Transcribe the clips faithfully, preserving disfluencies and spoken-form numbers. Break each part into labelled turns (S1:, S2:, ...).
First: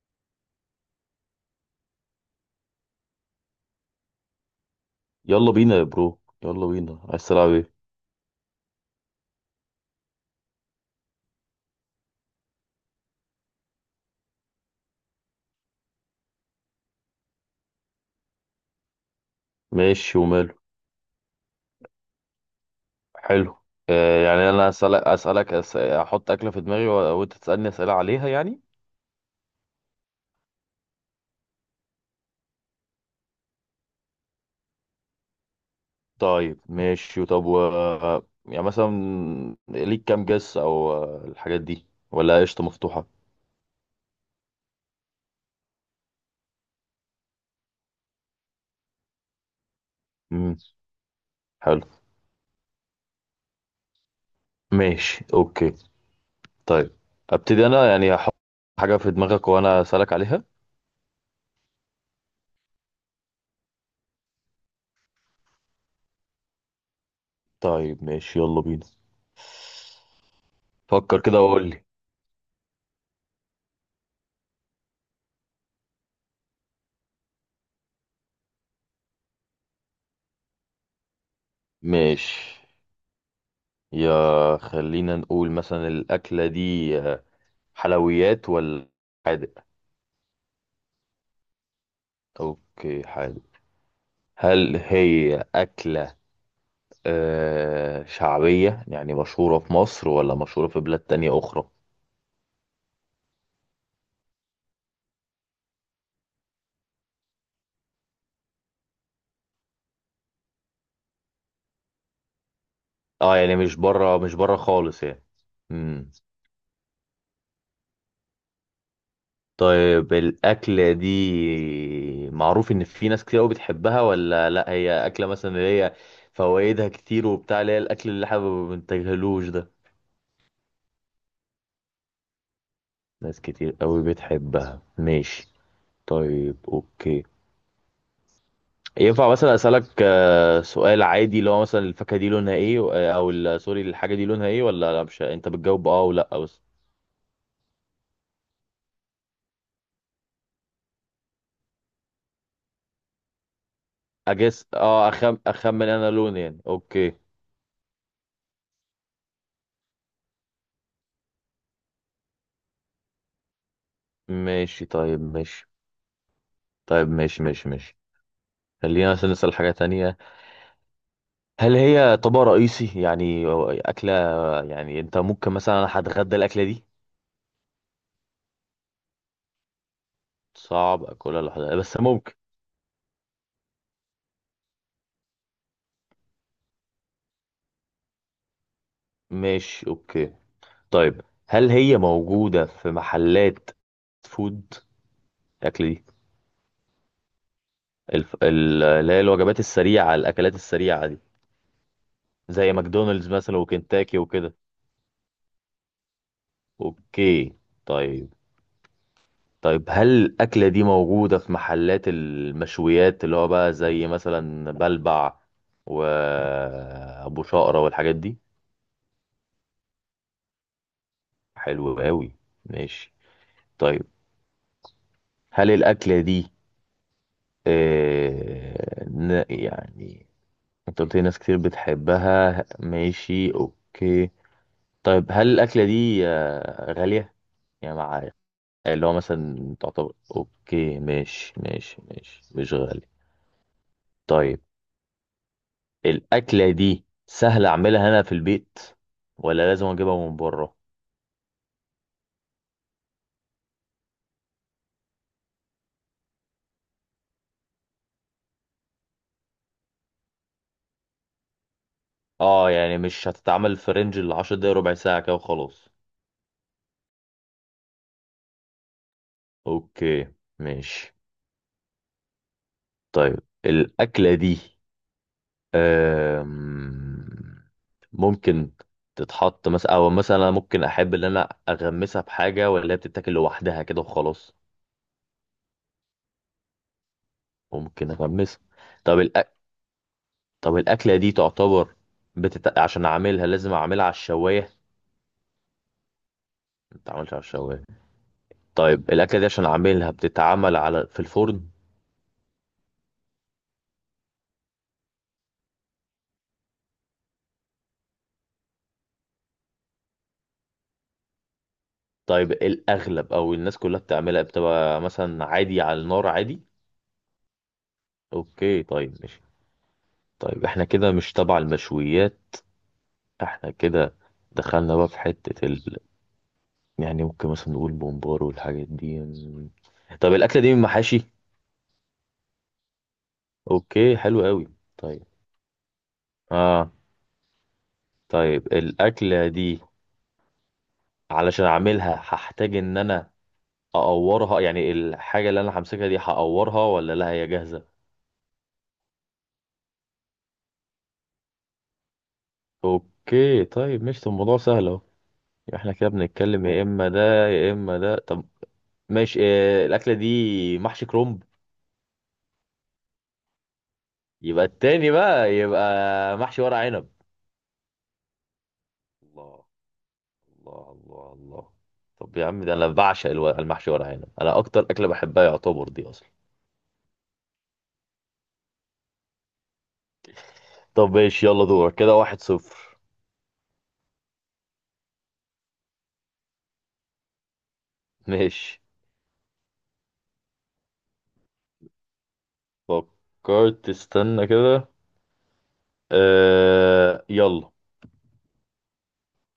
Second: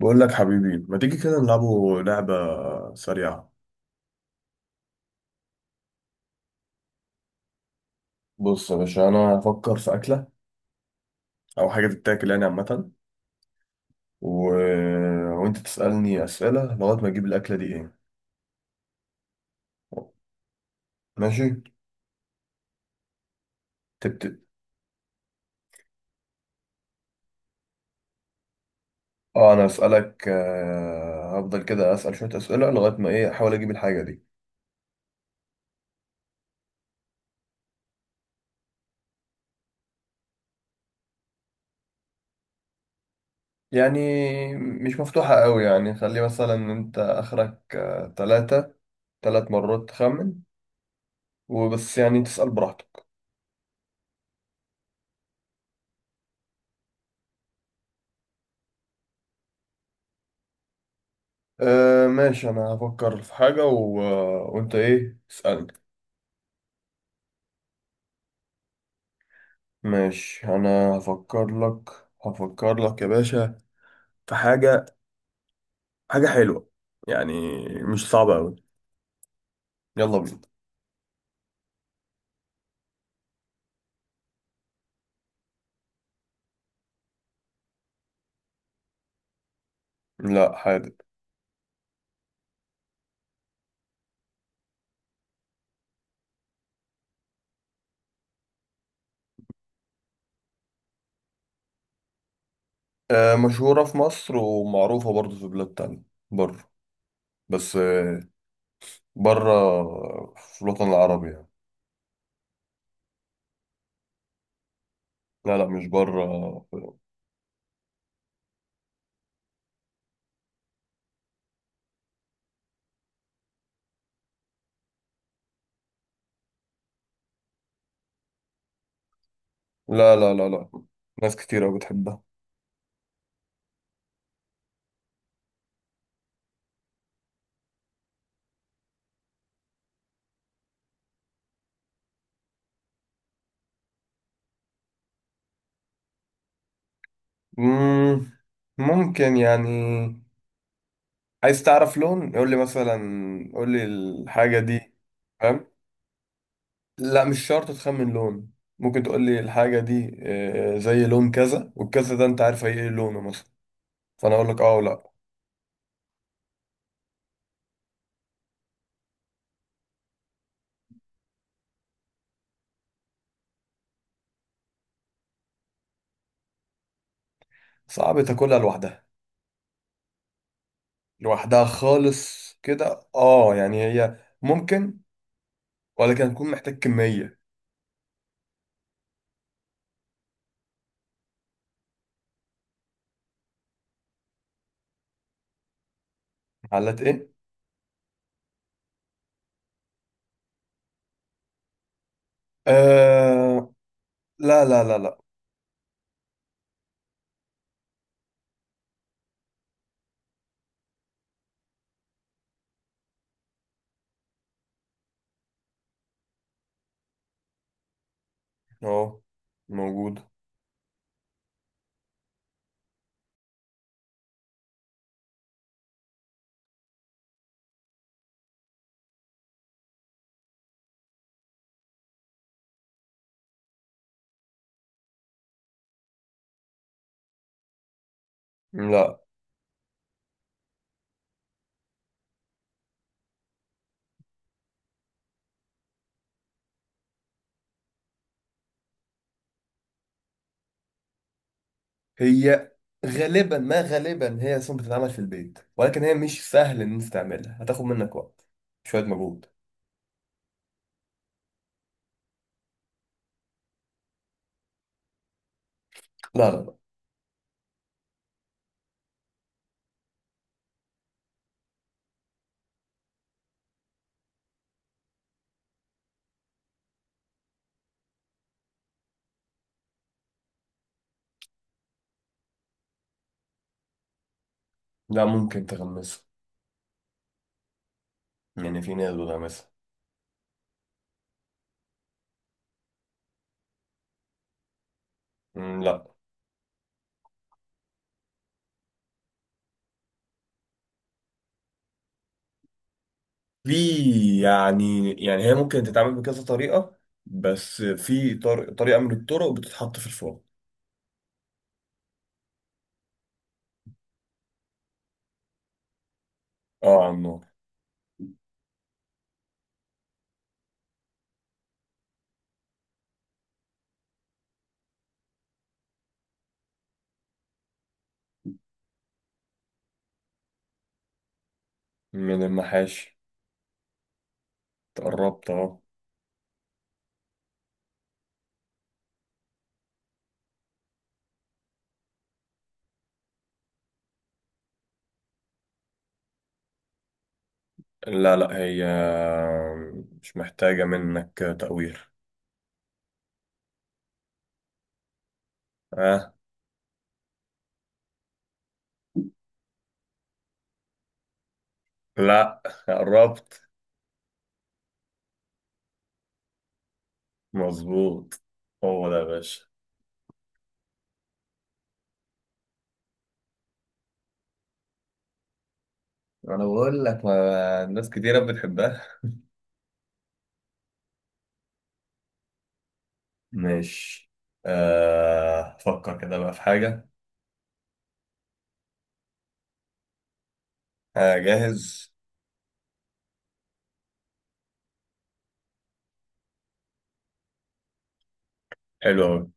S1: بقول لك حبيبي ما تيجي كده نلعبوا لعبة سريعة.
S2: يلا بينا يا برو، يلا بينا، عايز تلعب ايه؟
S1: بص يا باشا أنا هفكر في أكلة أو حاجة تتاكل يعني عامة و... آه، وأنت تسألني أسئلة لغاية ما أجيب الأكلة دي إيه.
S2: ماشي وماله.
S1: ماشي
S2: حلو. آه
S1: تبت.
S2: يعني انا اسالك اسالك أس... احط اكله في دماغي و... وانت تسالني اسئله عليها يعني.
S1: أه أنا أسألك آه، هفضل كده أسأل شوية أسئلة لغاية ما إيه أحاول أجيب الحاجة دي.
S2: طيب ماشي، طب و... يعني مثلا ليك كام جس او، آه، الحاجات دي ولا قشطه مفتوحه؟
S1: يعني مش مفتوحة قوي، يعني خلي مثلا أنت آخرك آه، تلاتة، تلات مرات تخمن.
S2: امم حلو،
S1: وبس، يعني تسأل براحتك.
S2: ماشي، اوكي. طيب ابتدي انا، يعني هحط حاجه في دماغك وانا اسالك عليها.
S1: أه ماشي، انا هفكر في حاجة و... وانت ايه اسألني.
S2: طيب ماشي، يلا بينا.
S1: ماشي انا
S2: فكر كده
S1: هفكر
S2: وقول لي.
S1: لك. هفكر لك يا باشا في حاجة، حاجة حلوة، يعني مش صعبة أوي. يلا بينا.
S2: ماشي، يا خلينا نقول مثلا الأكلة دي آه، حلويات ولا حادق؟
S1: لا حادق.
S2: أوكي حادق. هل هي أكلة آه، شعبية، يعني مشهورة في مصر ولا مشهورة في بلاد تانية أخرى؟
S1: أه مشهورة في مصر ومعروفة برضو في بلاد تانية بره، بس أه بره في الوطن العربي يعني.
S2: اه يعني مش بره، مش بره خالص يعني.
S1: لا لا مش
S2: مم.
S1: بره.
S2: طيب الأكلة دي معروف إن في ناس كتير أوي بتحبها ولا لأ؟ هي أكلة مثلا اللي هي فوائدها كتير وبتاع، اللي هي الأكل اللي احنا ما بنتجاهلوش ده؟
S1: لا لا لا لا، ناس كتير أوي بتحبها.
S2: ناس كتير قوي بتحبها، ماشي. طيب اوكي. ينفع مثلا اسالك آه، سؤال عادي اللي هو مثلا الفاكهه دي لونها ايه و- آه، او ال- سوري، الحاجه دي لونها ايه، ولا لا مش انت بتجاوب اه ولا بس؟
S1: مم، ممكن يعني عايز تعرف لون يقول لي مثلا، قول لي الحاجة
S2: اجس
S1: دي.
S2: اه أخم...
S1: فاهم.
S2: اخمن انا لون يعني، اوكي.
S1: لا مش شرط تخمن لون، ممكن تقول لي الحاجة دي آه، زي لون كذا والكذا ده انت عارف هي ايه لونه مثلا، فانا اقول لك اه
S2: ماشي
S1: ولا.
S2: طيب، ماشي طيب، ماشي ماشي ماشي خلينا مثلا نسال حاجه تانية. هل هي طبق رئيسي يعني أو اكله؟ يعني انت ممكن مثلا انا هتغدى الاكله دي؟
S1: صعب تاكلها لوحدها.
S2: صعب اكلها
S1: لوحدها
S2: لوحدها بس ممكن.
S1: خالص كده اه، يعني هي ممكن ولكن هتكون محتاج كمية.
S2: ماشي اوكي. طيب هل هي موجوده في محلات فود، الاكل دي؟
S1: علات ايه؟
S2: الف... ال- اللي هي الوجبات السريعه، الاكلات السريعه دي، زي ماكدونالدز مثلا
S1: آه،
S2: وكنتاكي وكده؟
S1: لا لا لا لا.
S2: اوكي. طيب طيب هل الاكله دي موجوده في محلات المشويات اللي هو بقى زي مثلا بلبع وابو شقرة والحاجات دي؟
S1: اهو موجود.
S2: حلو قوي، ماشي. طيب هل الاكله دي آه... ن- يعني، انت قلت لي ناس كتير بتحبها، ماشي اوكي. طيب هل الاكله دي آه، غاليه يعني معايا؟ اللي هو
S1: لا
S2: مثلا تعتبر اوكي، ماشي ماشي ماشي، مش غالي. طيب الاكله دي سهل اعملها هنا في البيت ولا لازم اجيبها من بره؟
S1: هي غالبا، ما غالبا هي اصلا بتتعمل في البيت، ولكن هي مش سهل ان انت تعملها، هتاخد منك وقت، شويه مجهود.
S2: اه يعني مش هتتعمل في رينج ال عشر دقايق، ربع ساعه كده وخلاص؟
S1: لا لا لا
S2: اوكي ماشي. طيب الاكله دي أم... ممكن تتحط مثلا، او مثلا أنا ممكن احب ان انا اغمسها بحاجه، ولا هي بتتاكل لوحدها كده وخلاص؟
S1: لا ممكن تغمسها،
S2: ممكن اغمسها؟
S1: يعني في ناس
S2: طب
S1: بتغمسها.
S2: طب الأكلة دي تعتبر بتت... عشان أعملها لازم أعملها على الشواية؟
S1: مم، لا.
S2: ما بتتعملش على الشواية؟ طيب الأكلة دي عشان أعملها بتتعمل على، في الفرن؟
S1: في، يعني يعني هي ممكن تتعمل بكذا طريقه، بس في طر... طريقه من الطرق بتتحط في الفرن.
S2: طيب الأغلب أو الناس كلها بتعملها بتبقى مثلا عادي على النار عادي؟
S1: اه على النار.
S2: أوكي طيب ماشي. طيب إحنا كده مش تبع المشويات. إحنا كده دخلنا بقى في حتة ال... يعني ممكن مثلا نقول بومبار والحاجات دي. م. طب الأكلة دي من محاشي؟
S1: من المحاشي.
S2: أوكي حلو قوي. طيب،
S1: تقربت اه.
S2: آه طيب الأكلة دي علشان اعملها هحتاج ان انا اقورها، يعني الحاجه اللي انا همسكها دي هقورها ولا لا هي جاهزه؟
S1: لا، لا هي مش محتاجه منك تقوير.
S2: اوكي طيب ماشي. طب الموضوع سهل اهو، احنا كده
S1: اه
S2: بنتكلم يا اما ده يا اما ده. طب ماشي، آه، الاكله دي محشي كرنب؟
S1: لا، قربت.
S2: يبقى التاني بقى، يبقى محشي ورق عنب.
S1: مظبوط، هو ده يا باشا.
S2: الله، الله الله الله. طب يا عم ده انا بعشق الو- المحشي ورق عنب، انا اكتر اكله بحبها يعتبر دي اصلا.
S1: انا بقول لك ما الناس كتيرة بتحبها.
S2: طب ماشي، يلا دورك. كده واحد صفر.
S1: ماشي، آه، فكر كده بقى في حاجة.
S2: ماشي،
S1: آه، جاهز.
S2: فكرت؟ استنى كده. آه يلا.
S1: حلو أوي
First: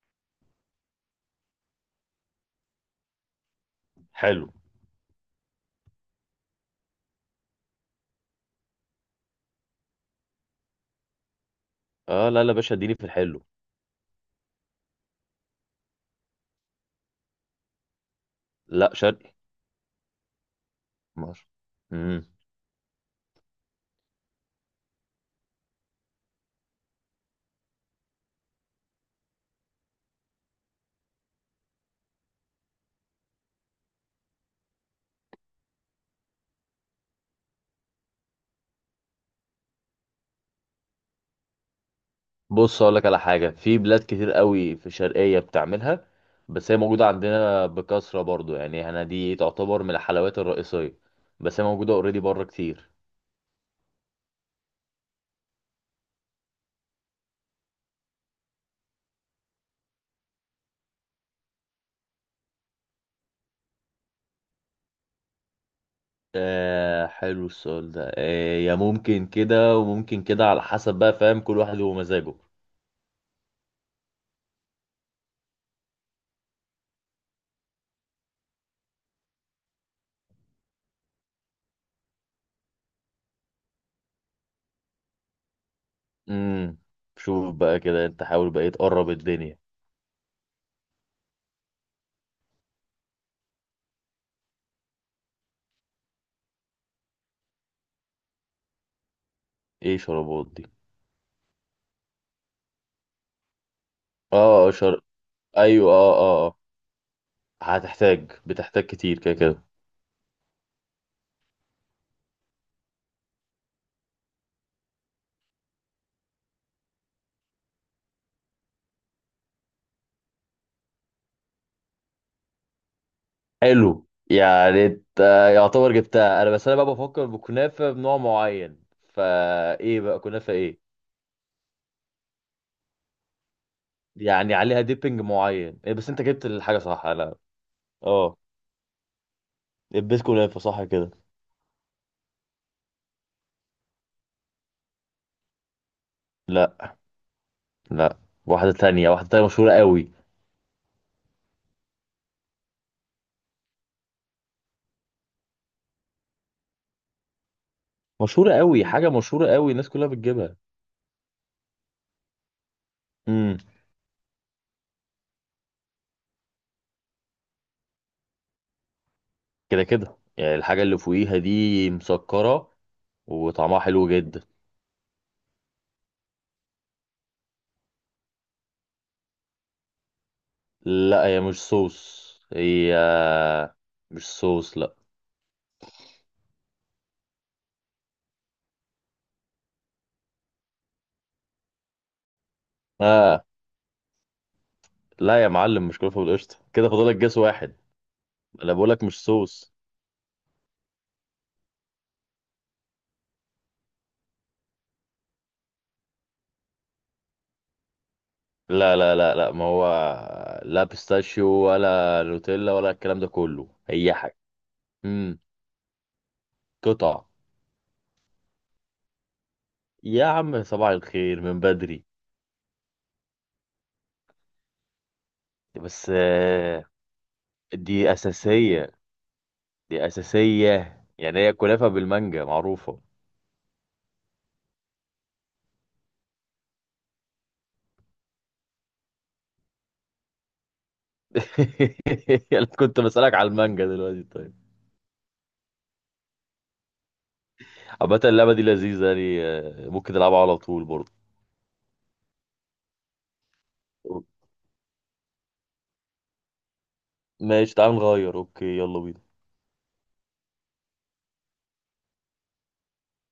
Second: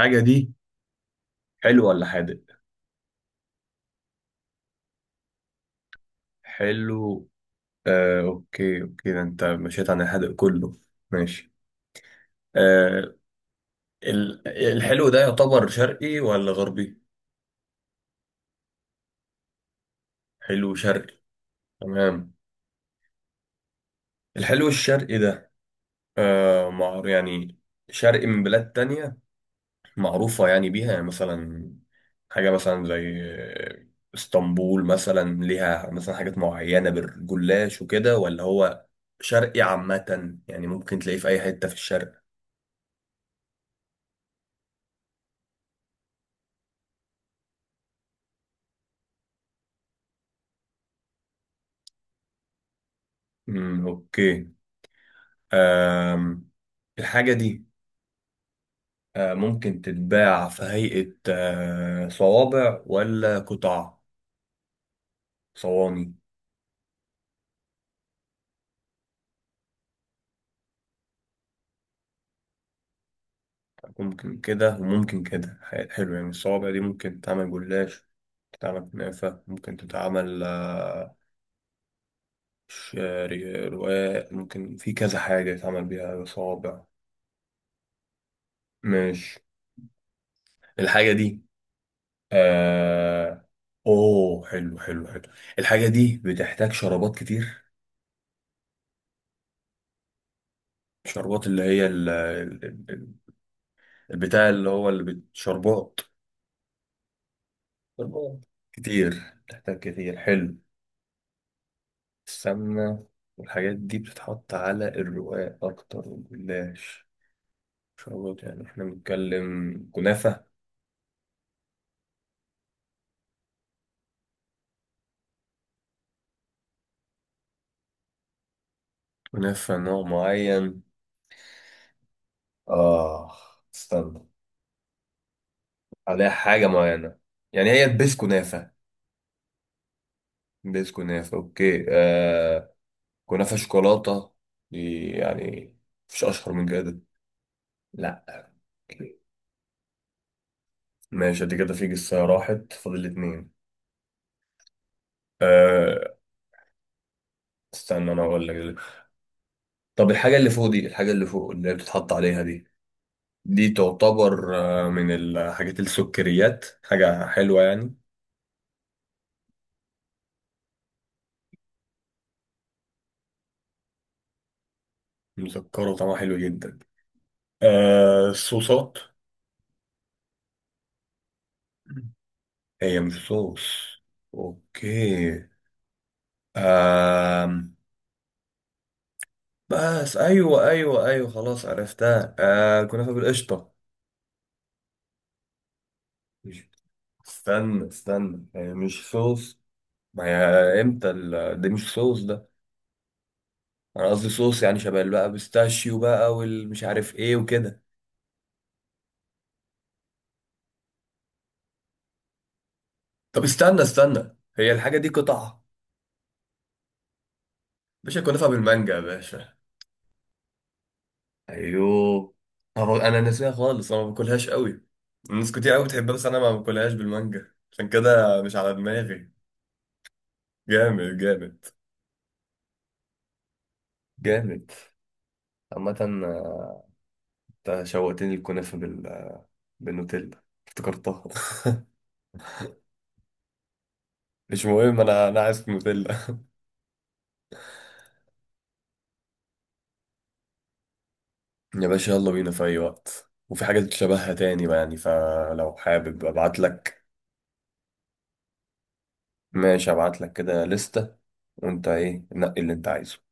S1: الحاجة دي، حلو ولا حادق.
S2: حلو.
S1: حلو. آه، أوكي أوكي ده أنت مشيت عن الحادق كله. ماشي.
S2: اه لا لا يا باشا، اديني في
S1: آه،
S2: الحلو.
S1: ال- الحلو ده يعتبر شرقي ولا غربي.
S2: لا شرقي.
S1: حلو شرقي.
S2: ماشي. امم.
S1: تمام. الحلو الشرقي ده آه، مع يعني شرقي من بلاد تانية معروفة يعني بيها، يعني مثلا حاجة مثلا زي اسطنبول مثلا ليها مثلا حاجات معينة بالجلاش وكده، ولا هو شرقي عامة يعني ممكن تلاقيه في أي حتة في الشرق.
S2: بص اقول لك على حاجه، في بلاد كتير قوي في الشرقيه بتعملها، بس هي موجوده عندنا بكثره برضو، يعني احنا دي تعتبر من الحلويات الرئيسيه، بس هي موجوده اوريدي بره كتير.
S1: امم اوكي. أم. الحاجة دي آه، ممكن تتباع في هيئة آه، صوابع ولا قطع، صواني.
S2: آه حلو السؤال ده. آه يا ممكن كده وممكن كده، على حسب بقى، فاهم؟ كل واحد ومزاجه.
S1: ممكن كده وممكن كده، ح- حلو، يعني الصوابع دي ممكن تتعمل جلاش، تتعمل كنافة، ممكن تتعمل آه، شعري رواق، ممكن في كذا حاجة يتعمل بيها
S2: امم،
S1: صوابع.
S2: شوف بقى كده، انت حاول بقى تقرب
S1: ماشي.
S2: الدنيا.
S1: الحاجة دي آه... اوه حلو حلو حلو، الحاجة دي بتحتاج شرابات كتير.
S2: ايه شربات دي؟
S1: شربات اللي هي ال... ال- ال- البتاع اللي
S2: اه
S1: هو
S2: شر...
S1: اللي بت...
S2: ايوه
S1: شربات.
S2: اه اه آه. هتحتاج،
S1: شربات
S2: بتحتاج كتير
S1: كتير،
S2: كده كده؟
S1: بتحتاج كتير، حلو، السمنة والحاجات دي بتتحط على الرقاق أكتر والجلاش. شربات، يعني احنا بنتكلم كنافة.
S2: حلو. يعني انت يعتبر جبتها انا، بس انا بقى بفكر بكنافه بنوع معين،
S1: كنافة
S2: فايه
S1: نوع
S2: بقى كنافه ايه؟
S1: معين. آه استنى.
S2: يعني عليها ديبنج معين إيه، بس انت
S1: عليها
S2: جبت
S1: حاجة
S2: الحاجه صح؟
S1: معينة،
S2: لا.
S1: يعني هي البيس
S2: اه
S1: كنافة.
S2: البيت كنافه صح
S1: بيس
S2: كده؟
S1: كنافة أوكي آه، كنافة شوكولاتة دي، يعني مفيش أشهر من
S2: لا
S1: كده.
S2: لا،
S1: لا.
S2: واحده تانية واحده تانية، مشهوره قوي.
S1: ماشي، دي كده في جسة راحت فاضل اتنين. آه استنى أنا أقول
S2: مشهوره
S1: لك
S2: قوي،
S1: دلوقتي.
S2: حاجه مشهوره قوي الناس كلها
S1: طب الحاجة اللي
S2: بتجيبها.
S1: فوق دي، الحاجة اللي فوق اللي هي بتتحط عليها دي،
S2: امم،
S1: دي تعتبر آه، من الحاجات السكريات، حاجة حلوة يعني.
S2: كده كده، يعني الحاجه اللي فوقيها دي مسكره وطعمها حلو جدا.
S1: مسكرة وطعمها حلو جدا. آه الصوصات.
S2: لا هي مش صوص، هي
S1: هي مش صوص.
S2: مش صوص، لا.
S1: اوكي. آم. بس ايوه ايوه ايوه خلاص عرفتها، آه كنافه
S2: اه
S1: بالقشطه.
S2: لا يا معلم، مش كلفه بالقشطه،
S1: مش-
S2: كده فاضلك جاس واحد.
S1: استنى استنى هي
S2: انا بقولك
S1: مش
S2: مش
S1: صوص.
S2: صوص.
S1: ما هي امتى ال... ده مش صوص ده، انا قصدي صوص يعني شبه اللي بقى بيستاشيو بقى والمش عارف ايه وكده.
S2: لا لا لا لا، ما هو لا بيستاشيو ولا نوتيلا ولا الكلام ده
S1: طب
S2: كله،
S1: استنى
S2: هي
S1: استنى
S2: حاجه.
S1: هي الحاجه دي
S2: امم،
S1: قطعه.
S2: قطع.
S1: باشا كنافه بالمانجا يا باشا.
S2: يا عم صباح الخير من بدري.
S1: ايوه. طبعا انا ناسيها خالص، انا ما باكلهاش قوي، الناس كتير قوي
S2: بس
S1: بتحبها بس انا ما
S2: آه،
S1: باكلهاش بالمانجا عشان
S2: دي
S1: كده مش على
S2: اساسيه،
S1: دماغي.
S2: دي اساسيه.
S1: جامد
S2: يعني هي
S1: جامد
S2: كنافه بالمانجا معروفه.
S1: جامد عامة آه، انت شوقتني الكنافة بال... بالنوتيلا افتكرتها.
S2: أنا كنت بسألك على المانجا دلوقتي طيب.
S1: مش مهم، انا انا عايز نوتيلا.
S2: عامة اللعبة دي لذيذة يعني، آه، ممكن نلعبها على طول برضه.
S1: يا باشا يلا بينا في اي وقت، وفي حاجات شبهها تاني بقى يعني، فلو حابب ابعت لك.
S2: ماشي، تعال نغير، اوكي يلا بينا.
S1: ماشي ابعت لك كده لستة، وانت ايه نقي اللي انت عايزه.